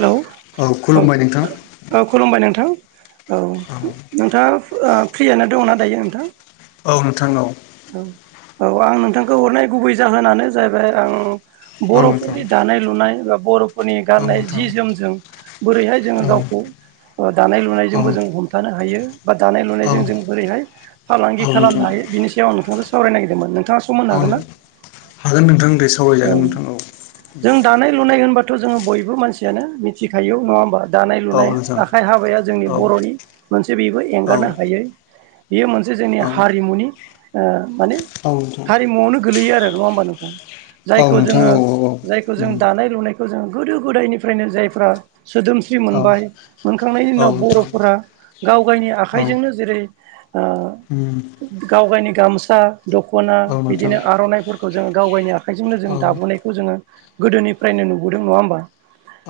हेल' औ खुलुमबाय नोंथां औ खुलुमबाय नोंथां। औ नोंथाङा ओ फ्रियानो दङना दायो नोंथां? औ नोंथां औ। औ आं नोंथांखौ हरनाय गुबै जाहोनानो जाहैबाय आं औ नोंथां बर'फोरनि दानाय लुनाय बर'फोरनि औ गाननाय नोंथां जि जोमजों बोरैहाय जोङो औ गावखौ दानाय औ लुनायजोंबो जों हमथानो हायो। बा दानाय औ लुनायजों जों बोरैहाय फालांगि औ नोंथां खालामनो हायो बिनि सायाव आं नोंथांजों सावरायनो नागिरदोंमोन नों थाङा सम होनो औ हागोन ना? हागोन नोंथां दे औ सावरायजागोन नोंथां जों दानाय लुनाय होनबा थ' जोङो बयबो मानसियानो मिथिखायो नङा होमबा? दानाय औ लुनाय नोंथां आखाइ हाबाया जोंनि औ बर'नि मोनसे बेबो औ एंगारनो हायै बेयो मोनसे जोंनि औ हारिमुनि ओ माने औ नोंथां हारिमुवावनो गोलैयो आरो‌ नङा होमबा नोंथां? औ जायखौ नोंथां जोङो औ औ जायखौ जों दानाय लुनाय खौ जों गोदो गोदायनिफ्रायनो जायफ्रा। सोदोमस्रि मोनबाय मोनखांनायनि उम औ उनाव नोंथां बर'फोरा गाव गायनि आखाइजोंनो जेरै ओ होम गावगायनि गामसा, दख'ना बिदिनो आर'नाइफोरखौ जोङो गाव गायनि आखाइजोंनो जों औ दाबोनायखौ जोङो गोदोनिफ्रायनो नुबोदों नङा होमबा?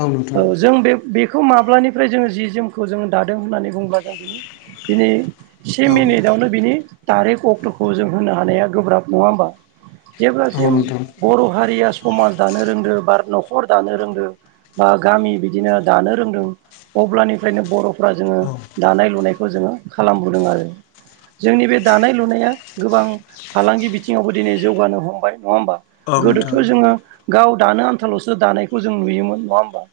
औ नोंथां ओ जों बे बे बेखौ माब्लानिफ्राय जोङो जि जोमखौ जोङो दादों होननानै बुङोब्ला जों बिनि दिनै से औ मिनिटावनो बिनि थारिख अक्ट'खौ जों होनो हानाया गोब्राब नङा होमबा? औ जेब्लासिम नोंथां बर' हारिया समाज दानो रोंदो बा न'खर दानो रोंदो बा गामि बिदिनो दानो रोंदों अब्लानिफ्रायनो बर'फ्रा जोङो औ दानाय लुनाय खौ जोङो खालामबोदों आरो। जोंनि बे दानाय लुनाया गोबां फालांगि बिथिङावबो दिनै जौगानो हमबाय। नङा होमबा? औ नोंथां गोदोथ' जोङो गाव दानो आन्थाल'सो दानायखौ जों नुयोमोन नङा होमबा?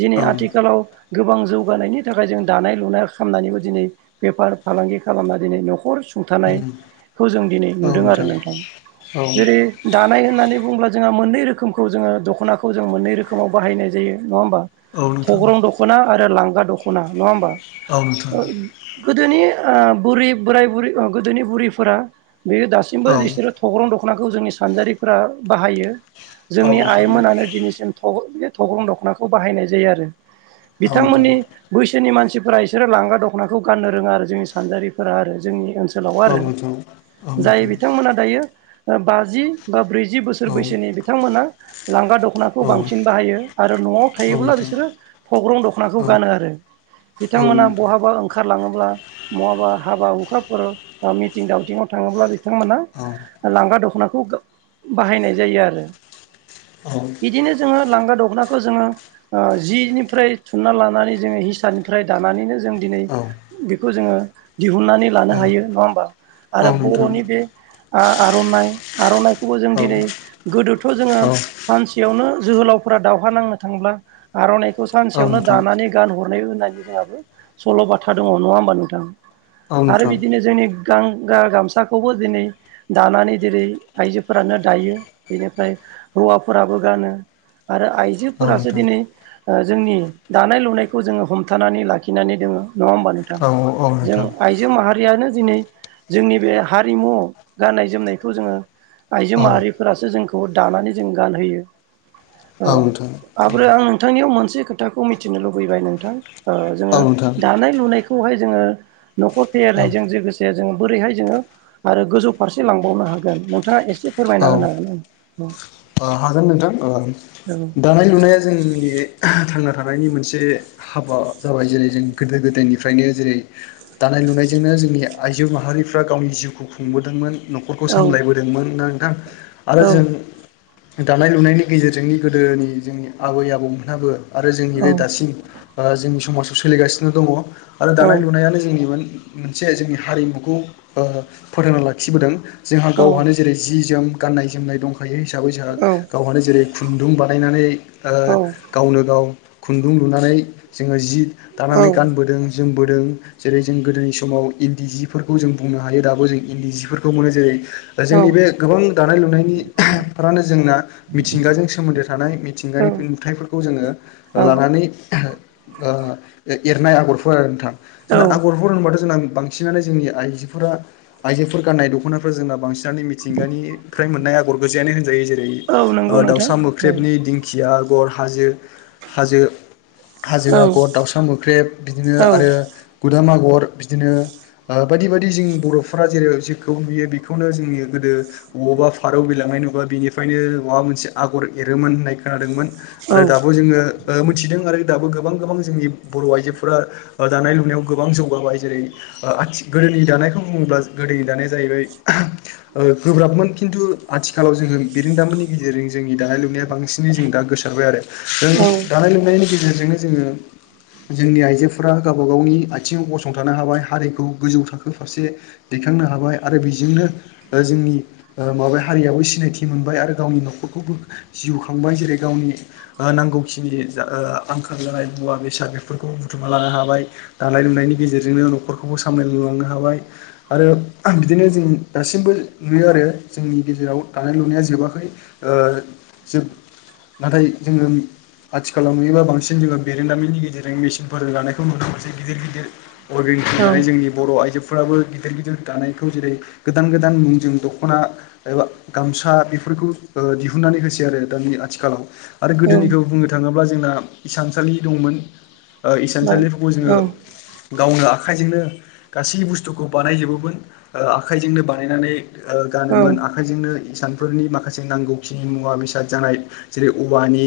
दिनै औ उम आथिखालाव गोबां जौगानायनि थाखाय जों दानाय लुनाय खालामनानैबो दिनै बेफार फालांगि खालामना दिनै न'खर। सुंथानायखौ जों दिनै नुदों आरो नोंथां औ जेरै दानाय होननानै बुंङोब्ला। जोंहा मोननै रोखोमखौ जोङो दख'नाखौ जों मोननै रोखोमाव बाहायनाय जायो नङा होमबा? औ नोंथां औ थग्रं दख'ना आरो लांगा दख'ना नङा होमबा? औ नोथां। गोदोनि बुरि बोराय बुरि गोदोनि बुरैफोरा बे दासिमबो औ बिसोरो थग्रं दख नाखौ जोंनि सानजारिफोरा बाहायो जोंनि नोंथां आइमोनानो दिनैसिम। थग्रं दख'नाखौ बाहायनाय जायो आरो औ नोंथां बिथांमोननि बैसोनि मानसि फोरा इसोरो लांगा दख'नाखौ गाननो रोङा आरो जोंनि सानजारिफोरा आरो जोंनि ओनसोल। लाव औ आरो नोंथां औ जाय नोंथां बिथांमोना दायो बाजि बा ब्रैजि बोसोर औ बैसोनि बिथांमोना लांगा दख'नाखौ औ बांसि न बाहायो आरो न'आव औ थायोब्ला नोंथां बिसोरो थग्रं दख'नाखौ औ गानो आरो। औ बिथांमोना नोंथां बहाबा ओंखारलाङोब्ला बहाबा हाबा हुखाफोराव बा मिथिं दावथिङाव थां। ङोब्ला बिथांमोना औ लांगा दख'नाखौ बाहायनाय जायो आरो। औ बिदिनो जोङो लांगा दखना। खौ जोङो जिनिफ्राय थुनना लानानै जोङो हिसानिफ्राय दानानैनो जों दिनै। औ बेखौ जोङो दिहुननानै लानो हायो नङा होमबा औ आरो नोंथां बर'नि बे आर'नाइ आर'नाइखौबो जों औ दिनै गोदोथ' जोङो सानसेयावनो जोहोलावफोरा दाव हा नांनो थांब्ला आर'नाइखौ औ सानसेयावनो नोंथां दानानै गान हर होनाय जोंहाबो सल' बाथ्रा दङ नङा होमबा नोंथां औ नोंथां औ आरो नोंथां बिदिनो जोंनि। गां गा गामसाखौबो दिनै दानानै जेरै आइजोफोरानो दायो बेनिफ्राय हौवाफोराबो गानो आरो आइ औ औ जोफोरासो नोंथां दिनै जोंनि दानाय लुनायखौ जोङो हमथानानै लाखिनानै दोङो नङा होमबा नोंथां। औ जों नोंथां आइजो माहा हारियानो दिनै जोंनि बे हारिमुआव गाननाय-जोमनायखौ जोङो। आइजो औ माहारिफोरासो जोंखौ दानानै जों गानहोयो। औ नोंथां। माब्रो आं नोंथांनियाव मोनसे खोथाखौ मिथिनो लुबैबाय नोंथां ओ जोङो दानाय-लुनायखौ। खौहाय जोङो न'खर फेहेरनायजों लोगोसे जोङो बोरैहाय जोङो आरो गोजौ फारसे लांबावनो हायो। हागोन नोंथाङा एसे फोरमायना होनामोन आं ओ हागोन नोंथां ओ दानाय-लुनाया जोंनि। थांना थानायनि मोनसे हाबा जाबाय जेरै जों गोदो गोदायनिफ्रायनो जेरै दानाय-लुनायजोंनो जोंनि आइजो माहारिफ्रा गावनि जिउखौ खुंबोदोंमोन। न'खरखौ औ औ सामलायबोदोंमोन ना नोंथां आरो औ जों दानाय-लुनायनि गेजेरजोंनि गोदोनि जोंनि आबै-आबौमोनाबो आरो जोंनि औ बे दासिम ओ जोंनि समाजाव सोलिगासिनो दङ'आरो दानाय-लुनायानो जोंनि। मोनसे जोंनि हारिमुखौ ओ फोथांना लाखिबोदों। जोंहा औ गावहानो जेरै जि जोम गाननाय-जोमनाय दंखायो हिसाबै जों औ गावहानो जेरै खुन्दुं बानायनानै ओ औ गावनो गाव खुन्दुं लुनानै जोङो जि दानानै गानबोदों जों बोदों जेरै जों गोदोनि समाव इन्दि जिफोरखौ जों बुंनो हायो दाबो जों इन्दि जिफोरखौ मोनो जेरै जोंनि बे गोबां दानाय-लुनायनिफ्रानो जोंना मिथिंगाजों सोमोन्दो थानाय मिथिंगानि नुथायफोरखौ जोङो औ लानानै ओ एरनाय आगरफोर आरो नोंथां औ जोंना आगरफोर होनबाथ' जोंना बांसिनानो जोंनि आइजोफोरा आइजोफोर गाननाय दख'नाफोरा जोंना बांसिन मिथिंगानिफ्राय मोननाय आगर गोजायानो होनजायो जेरै औ नंगौ ओ नोंथां दाउसा औ मोख्रेबनि दिंखिया आगर हाजो हाजो। हाजो औ आगर, दाउसा मोख्रेब बिदिनो औ आरो गुदाम आग गर बिदिनो ओ बायदि बायदि जों बर'फोरा जेरै जेखौ नुयो बेखौनो जोंनि गोदो अबावबा फारौ बिरलांनाय नङा बिनिफ्रायनो माबा मोनसे आगर एरोमोन होननाय खोनादोंमोन औ आरो दाबो जोङो ओ मोथिदों आरो दाबो गोबां गोबां जोंनि बर' आइजोफोरा ओ दानाय-लुनायाव गोबां जौगाबाय जेरै ओ आथिगोलनि जानायखौ बुङोब्ला गोदोनि जानाया जाहैबाय ओ गोब्राबमोन खिन्थु आथिखालाव जोङो बिरोंदामिननि गेजेरजों जोंनि दानाय-लुनाया बांसिनै जों दा गोसारबाय आरो जों दानाय-लुनायनि गेजेरजों जोङो जोंनि आइजोफोरा गावबा गावनि आथिङाव गसंथानो हाबाय हारिखौ गोजौ थाखो फारसे दै दैखांनो हाबाय आरो बेजोंनो ओ जोंनि ओ माबा हारियाबो सिनायथि मोनबाय आरो गावनि न'खरखौबो जिउ खांबाय जेरै गावनि ओ नांगौखिनि ओ आंखाल जानाय मुवा-बेसाद बेफोरखौ बुथुमना लानो हाबाय दानाय-लुनायनि गेजेरजोंनो न'खरखौबो सामलाय लांनो हाबाय आरो बिदिनो जों दासिमबो नुयो आरो जोंनि गेजेराव दानाय-लुनाया जोबाखै ओ जोब नाथाय जोङो आथिखालाव नुयोबा बांसिन जोंहा बिरोंदामिननि गेजेरजों मिसिनफोरजों दानायखौ नुनो मोनसे गिदिर गिदिर [unintelligible] औ जोंनि बर' आइजो फोराबो गिदिर गिदिर दानायखौ जेरै गोदान गोदान मुंजों दख'ना एबा गामसा बेफोरखौ ओ दिहुननानै होसै आरो दानि आथिखालाव आरो गोदोनिखौ बुंनो थाङोब्ला जों जोंना इसानसालि दंमोन इसानसालिफोरखौ जोङो गावनो आखा आखाइजोंनो गासै बुस्थुखौ बानायजोबोमोन आखाइजोंनो बानायनानै ओ गानोमोन आखाइजोंनो इसानफोरनि माखासे जों नांगौखिनि मुवा-बेसाद जानाय जेरै औवानि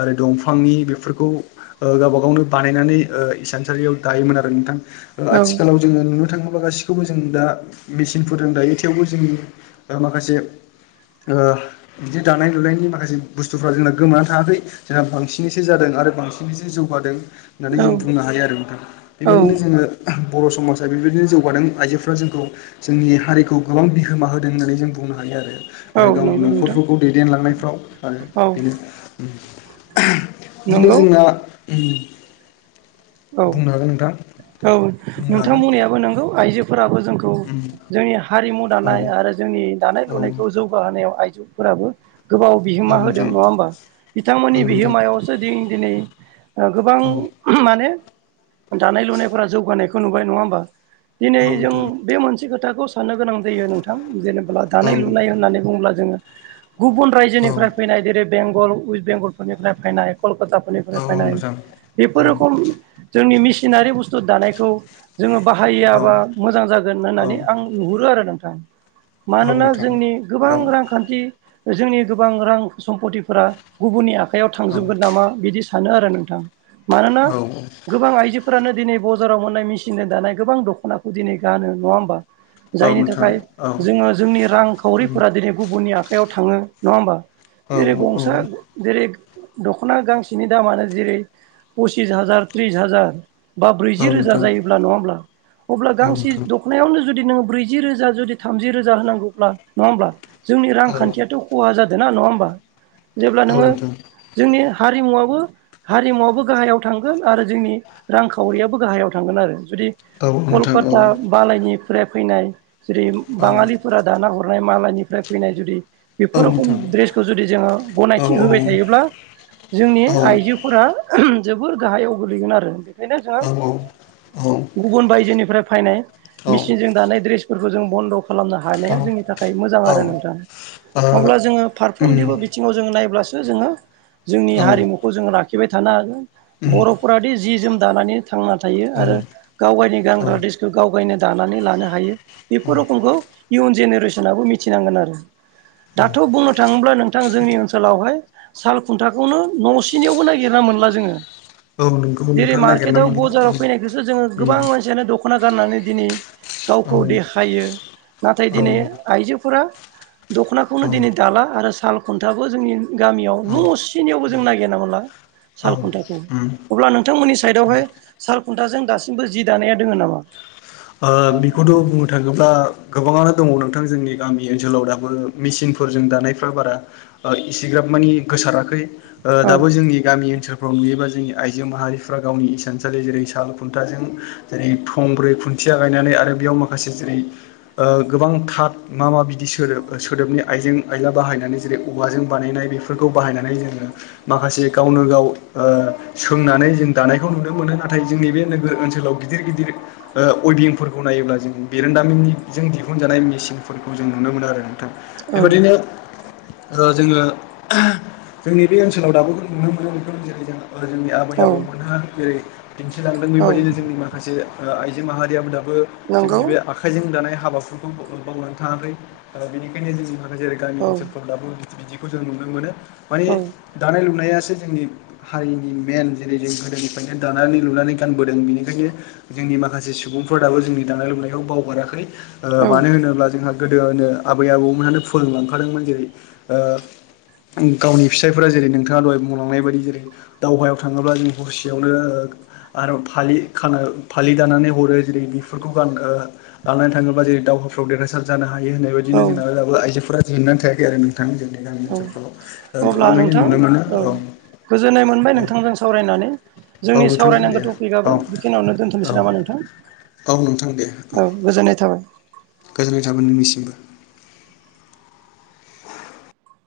आरो दंफांनि बेफोरखौ ओ गावबा गावनो बानायनानै ओ इसानसालियाव दायोमोन आरो नोंथां आथिखालाव जोङो नुनो थाङो गासिखौबो जों दा मेचिसिनफोजों दायो थेवबो जोंनि माखासे बिदि दानाय लुनायनि माखासे बुस्थुफ्रा जोंना गोमानानै थाङाखै जोंहा बांसिनैसो जादों आरो बांसिन बांसिन बिसो जौगादों होननानै औ जों बुंनो हायो आरो नोंथां औ बेबायदिनो जोङो बर' समाजा बेबायदिनो जौगादों आइजोफ्रा जोंखौ जोंनि हारिखौ गोबां बिहोमा होदों होननानै जों बुंनो हायो आरो औ आरो गावनि नंगौ नोंथां न'खरफोरखौ दैदेनलांनायफ्राव आरो औ बेनो बिदिनो नंगौ जोंना औ बुंनो हागोन नोंथां औ बुंनो नोंथां हागोन बुंनायाबो नंगौ आइजोफोराबो जोंखौ जोंनि हारिमु औ दानाय आरो जोंनि दानाय औ लुनायखौ जौगाहोनायाव आइ जोफोराबो गोबाव औ बिहोमा होदों नोंथां नङा होमबा औ बिथांमोननि नोंथां बिहोमायावसो दि दिनै गोबां औ माने दानाय लुनायफोरा जौगानायखौ नुबाय नङा होमबा दिनै औ नोंथां जों बे मोनसे खोथाखौ साननो गोनां जायो नोंथां जेनेबा औ दानाय लुनाय होननानै बुङोब्ला जोङो गुबुन रायजोनिफ्राय फैनाय जेरै बेंगल वेस्ट बेंगलफोरनिफ्राय फैनाय कलकाताफोरनिफ्राय औ औ फैनाय नोंथां बेफोर रोखोम जोंनि मेसिनारि बुस्थु दानायखौ जोङो औ बाहायाबा मोजां जागोन औ होननानै आं नुहुरो आरो नोंथां औ मानोना नोंथां जोंनि औ गोबां रांखान्थि जोंनि गोबां रां सम्पथिफोरा गुबुननि आखाइयाव औ थांजोबगोन नामा बिदि सानो आरो नोंथां। मानोना औ औ गोबां आइजोफोरानो दिनै बजाराव मोननाय मेसिनजों दानाय गोबां दखनाखौ दिनै गानो नङा होमबा औ जायनि नोंथां थाखाय औ जोङो जोंनि रांखावरिफोरा दिनै गुबुननि आखायाव याव थाङो नङा होमबा औ जेरै औ गंसा जेरै दख'ना गांसेनि दामानो जेरै पसिस हाजार थ्रिस हाजार बा औ ब्रैजि रोजा नोंथां जायोब्ला नङाब्ला अब्ला औ नोंथां औ गांसे नोंथां दख'नायावनो जुदि नोङो ब्रैजि रोजा थामजि रोजा होनांगौब्ला नङाहोब्ला जोंनि औ रांखान्थियाथ खहा जादों दो ना नङा होमबा जेब्ला औ नोङो नोंथां जोंनि हारिमुवाबो हारिमुवाबो गाहायाव थांगोन आरो जोंनि रांखावरियाबो गाहायाव थांगोन आरो जुदि औ नोंथां औ कलकाता मालायनिफ्राय फैनाय जेरै औ बाङालिफोरा दाना हर हरनाय मालायनिफ्राय फैनाय जुदि। बेफोर औ रोखम औ ड्रेसखौ जुदि जोङो गनायथि होबाय थायोब्ला। औ औ जोंनि आइजोफोरा जोबोर गाहायाव गोलैगोन आरो बेखायनो जोङो गुबुन बायजोनिफ्राय। फायनाय औ मेसिनजों दानाय ड्रेसफोरखौ जों बन्द खालामनो हानाया जोंनि थाखाय मोजां ओ आरो नोंथाङा। अब्ला जोङो उम फारफ्रोमनिबो औ बिथिङाव जोङो नायब्लासो। जोङो जोंनि हारिमुखौ जोङो लाखिबाय थानो हागोन उम बर'। जि जोम दानानै थांना थायो औ आरो गाव गायनि औ गानग्रा द्रेसखौ गाव गायनो दानानै लानो हायो। औ बेफोर रोखमखौ इयुन जेनेरेसनाबो मिथिनांगोन आरो। दाथ बुंनो थाङोब्ला नोंथां जोंनि ओनसोलावहाय। साल खुन्थाखौनो न'सेनियावबो नागिरना मोनला जोङो। औ नोंगौ जेरै नोंथां नागिरना मार्केटआव मोनला उम बाजाराव फैनायखौसो जोङो उम गोबां मानसिानो दखना गारनानै दिनै औ गावखौ देखायो नाथाय औ दिनै आइजोफोरा। औ दखनाखौनो दिनै दाला आरो साल खुन्थाबो जोंनि। गामियाव न' सिनियावबो जों नागिरनाा मोनला औ साल खुन्थाखौ। उम अब्ला नोंथांमोननि साइदावहाय साल खुन्थाजों दासिमबो जि दानाया दोङ नामा? बेखौथ बुंनो थाङोब्ला। गोबाङानो दङ नोंथां जोंनि गामि ओनसोलाव दाबो मेसििनफोरजों दानायफ्रा बारा इसिग्राब मोन माने गोसाराखै दाबो औ जोंनि गामि ओनसोलफोराव। नुयोबा जोंनि आइजो माहारिफ्रा गावनि इसानसालि जेरै साल खुन्थाजों जेरै थंब्रै खु खुथिया गायनानै आरो बेयाव माखासे जेरै गोबां थाद मा मा बिदि सोदोब सोदोबनि आइ आइजों आइला बनानै जेरै औवाजों बानायनाय बे बाहायनानै जोङो माखासे गावनो गाव सोंनानै जों दानायखौ नुनो मोनो नाथाय जोंनि बे नोगोर ओनसोलाव गिदिर गिदिर उइबिंफोरखौ नायोब्ला जों बिरोंदामिननिजों दिहुनजानाय मेसिनफोरखौ जों नुनो मोनो आरो। बेबायदिनो जोङो जोंनि बे ओनसोलाव दाबो नुनो मोनो बेखौ जेरै जोंहा। जोंनि आबै औ आबौमोनहा जेरै दिन्थिलांदों औ बेबायदिनो जोंनि माखासे आइजो माहारियाबो दं। जोंनि नंगौ बे आखाइजों दानाय हाबाफोरखौ बावनानै थाङाखै बेनिखायनो जों जेरै गामि औ ओनसोलफोरब्लाबो बिदिखौ जों नुनो मोनो माने औ दानाय लुनाया। जोंनि हारिनि मेन जेरै जों गोदोनिफ्रायनो दानानै लुनानै गानबोदों बेनिखायनो जोंनि माखासे। से सुबुंफोरादाबो जोंनि दानाय लुनायखौ बावगाराखै औ मानो होनोब्ला जोंहा। गोदोनो आबै आबौमोनहानो फोरोंलांखादोंमोन जेरै गावनि फिसायफोरा जेरै नोंथाङा दहाय बुंलांनाय बायदि जेरै दावहायाव थाङोब्ला जों हरसेयावनो। फालि खानानै फालि दानानै। हरो जेरै बेफोरखौ ग लानानै थाङोब्ला जेरै दावहाफ्राव देरहासार जानो हायो। बे होननाय बायदिनो औ जोंना आइजोफोरा जेननानै थायाखै आरो नोंथां। जोंनि गामि औ ओनसोलफ्राव अब्ला गोबाङैनो नोंथां नुनो मोनो। औ गोजोननाय मोनबाय नोंथांजों सावरायनानै औ जोंनि नोंथां दे सावरायनांगौ औ टपिकआबो बेखिनियावनो औ दोनथ'नोसै नामा नोंथां। औ नोंथां दे औ। गोजोननाय औ। गोजोननाय थाबाय नोंनिसिमबो।